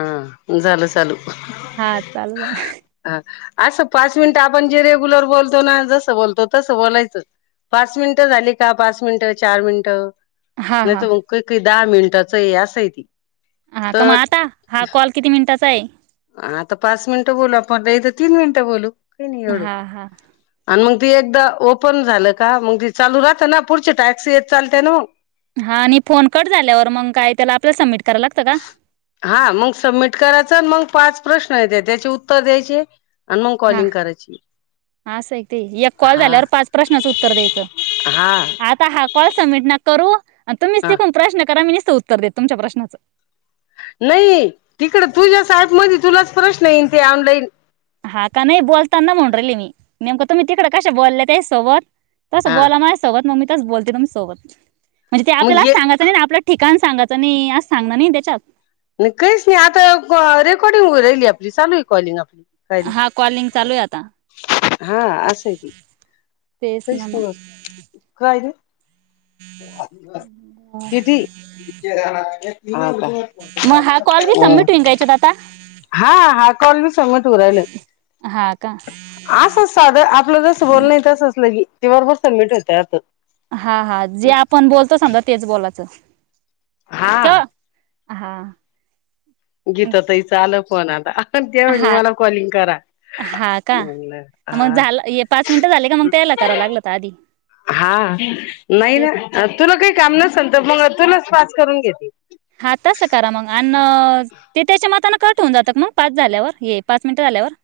हां झालं चालू हा चालू झाल हा असं पाच मिनिटं आपण जे रेग्युलर बोलतो ना जसं बोलतो तसं बोलायचं पाच मिनिटं झाली का पाच मिनिटं चार मिनिटं हा नाही हा त मंग कायकिर दहा मिनिटाचं हे असय ते हा का म आता हा कॉल किती मिनिटा कसय? आता पाच मिनिटं बोलू आपण, नई तर तीन मिनिटं बोलू. काही नाही एवढं हा हा आन मग ती एकदा ओपन झालं का, मग ती चालू राहत ना पुढची टॅक्सी येत चालते ना मग. हा आणि फोन कट झाल्यावर मंग काय त्याला आपल्याला सबमिट करायला लागतं का हा मग सबमिट कराच मग पाच प्रश्न येतात त्याचे उत्तर द्यायचे. आणि मग हा. कॉलिंग करायची अस हाय ते काय एक कॉल हा झाल्यावर पाच प्रश्नाचं उत्तर द्यायचं. हा आता हा कॉल सबमिट नका करू आणि तुम्हीच ते हा पण प्रश्न करा मी निस तू उत्तर दे तुमच्या प्रश्नाचं. नै तिकड तुझ्या साहेबमदी तुलाच प्रश्न येईन ते ऑनलाईन. हा का, नाही बोलताना म्हणून राहिले मी. नेमकं तुम्ही तिकड कशा बोललेत तेज्या सोबत? तस हा बोला माझ्यासोबत मग मी तस बोलते तुम्ही सोबत म्हणजे ते आपल्याला सांगाचं नाही ना, आपलं ठिकाण सांगत न कईच नई आता को रे कट होऊन राहिली आपली चालू हाय कॉलिंग आपली. काय ते हा कॉलिंग चालू आहे आता [unintelligible] हा आसंय ते. तेच कईच ना नाय मा काय? [unintelligible] मग [unintelligible] किती? [unintelligible] हा का? मग हा कॉल बी हं सबमिट होईन का याच्यात आता हा, हा कॉल मी सबमिट हु राहिलेत. हा का आसच साधं आपलं जस बोलणय तसंच लगी. दिवसभर सबमिट होत्यात. हा, हा. जे आपण बोलतो समजा तेच बोलाचं. हा. हा गीता तईच आल हो ना आत्ता हा पण त्या वहिनी हा मला कॉलिंग करा, हा का लं मग हां झालं हे पाच मिनटं झाले का मग त्याला करा लागलं तर आधी हां नाही ते न तुला काही काम नसंत मंग तुनस पास करून घेती हां तस करा मंग नज ते त्याच्या मतानं क होऊन जातात मग पाच झाल्यावर हे पाच मिनिटं झाल्यावर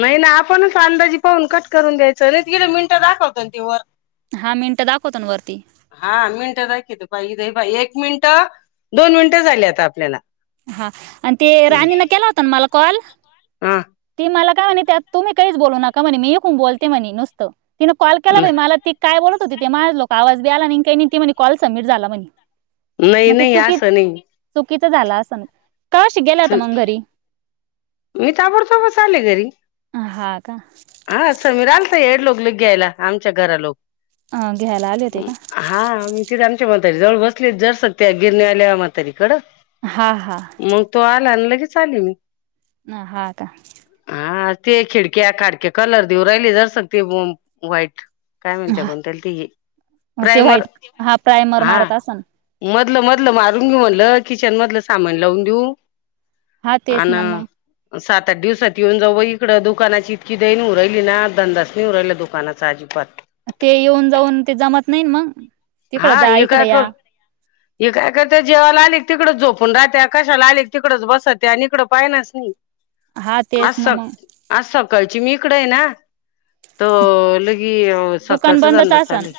नाही ना आपणच अंदाजी पाहून कट करून द्यायचं नाही तीन मिनटं दाखवतंन ते वर हा मिनटं दाखवतो ना वरती हां मिनिटं दाखिवतं पाई द बाई एक मिन्ट तं, दोन मिनटं झाली आता आपल्याला हां, आणि ते राणीनं केला होता ना मला कॉल हा ती मला का आणि त्यात तुम्ही काहीच बोलू नका म्हणे मी हून बोलते म्हणे नुसतं तिनं कॉल केला बाई मला ती काय बोलत होते ते मायाज लोक आवाज बी आला नाही आन् काही नाही अन् ती म्हनी कॉल सबमिट झाला म्हनीं नई-नई आसं नई कितं झालास सां चं, मी ताबड तोबच आले घरी अं हां हां समीर आलता येडलोक लं घ्यायला आमच्या घरा लोक घ्यायला आले होते अं का हां मिथीरामचे बोल त्याच्या जवळ बसलेत जर [unintelligible] गेल्या आल्या म्हातारी कडं हा मंग तू आला न लं हे चाल्ली मी न हा का हा ते खिडक्या काडक्या कलर देऊ राहिली जर [unintelligible] व्हाईट काय म्हणते हा म्हांत्यल त ही ते प्रायमर व्हाईट हा प्रायमर हा मारत असन म लं मधलं मारून घेऊ म्हटलं किचन मधलं सामान लावून देऊ हा तेच ना आंनं मग अ सात त्या दिवसात येऊन जाऊ बाई इकडं, दुकानाची इतकी देइनू राइली ना दंदासनी हो राईलं दूकानाचा आजीबात ते येऊन जाऊन ते जमत नाही न म हां हे काय कर, हे काय करते जेवाला आले क तिकड झोप पण राहत्या कशाला आले तिकडच बसत्या आणि इकडं पाहिनास नी हा तेच ना मग आसक आसं कय चिमी इकड ये ना त लगी दुकान सकाळच बंदच झालं चाली असन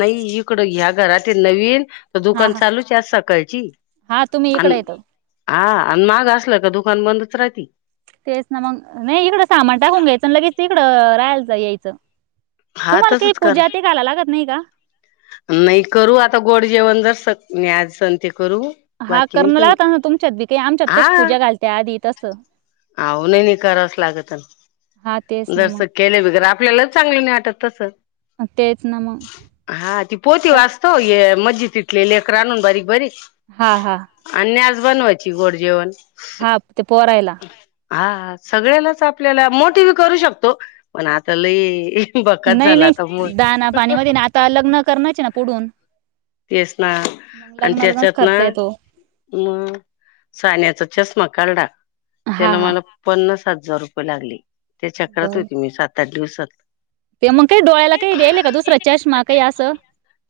लई या घरातील नवीन त हा दुकान हा चालूचचे आज सकाळची हा तुम्ही अन इकडे येतो आ अन महाग असल तर दुकान बंदच राहती तेच ना मग नाही इकड सामान टाकून घ्यायचं अन लगेच इकडं राहाय जायायचं हा तुम्हाला काही तसच कर पूजा ते घालायला लागत नाही का नाही करू आता गोड जेवण जसं मी आज सांगते करू हा बाकी नाही करणं कई लागत ना तुमच्यात बी काही आमच्यात आ कशी पूजा घालते आधी तसं आहो नाही नाही करावच लागतं हा तेच ना जस मग केल्या बिगर आप पल्यालाच चांगलं नई वाटत तसं तेच ना म हो ती वास्त ओ मज्जितीतले लेकरं आणून बारीक बारीक हा हा आणि आज बनवायची गोड जेवण हा कोरायला हा सगळ्यालाच आपल्याला मोठी बी करू शकतो पण आता लई बकाचं नाही झाला आता मग नाही दाना पाणीमध्ये ना आता लग्न करण्याचे ना पुढून तेच ना मग आणि लग्ना लग्नच त्यांच्यात ना खर्च येतो म सान्याचा चष्मा खरडा हा त्यानं हा मला पण पन्नास हजार रुपय लागले त्या चक्रात बर होती मी सात त्या दिवसात ते मग काही डोळ्याला काही द्यायला का दुसरा चष्मा काही असं [unintelligible]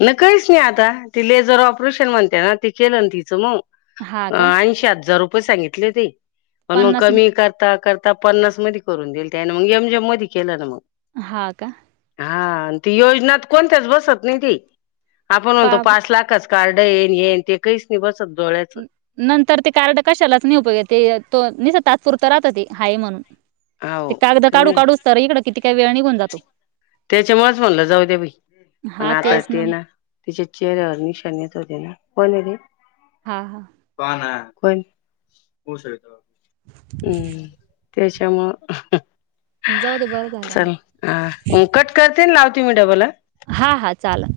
ले काहीच नई आता ती लेजर ऑपरेशन म्हणत्या ना ते केेलंनं तीचं मग हा अ का ऐंशी हजार रु कुणी सांगितलय ते पण मग पन्नास कमी करता कर आता पन्नासमधी करून देईल त्यानं मग एमजम मधी केलं ना मग हा का हा आणि ती योजनात कोणत्याच बसत नाही ती आपण म्हणतो पा पाच लाखच कार्ड येन हेन ते काहीच नाही बसत डोळ्याचं नंतर ते कार्ड कशालाच नाही उपयोगात येत. तो निसता तात्पुरता राहत ते हाये म्हणून ते हो कागद काही काढू नाही काढूच तर इकडं कितीक वेळ निघुन जातो. त्याच्यामुळेच म्हणलं जाऊ दे बाई, पण हा आता तेच ते मग ना तिच्या चेहऱ्यावर निशानीच होती ना? कोण हे रे? हा हा पाहा ना कोण? होवु शकतं हम्म. त्याच्यामुळं जाऊ दे बरं झालं मग उं कट करते अन लावते. तुम्ही [unintelligible] हां हां चाला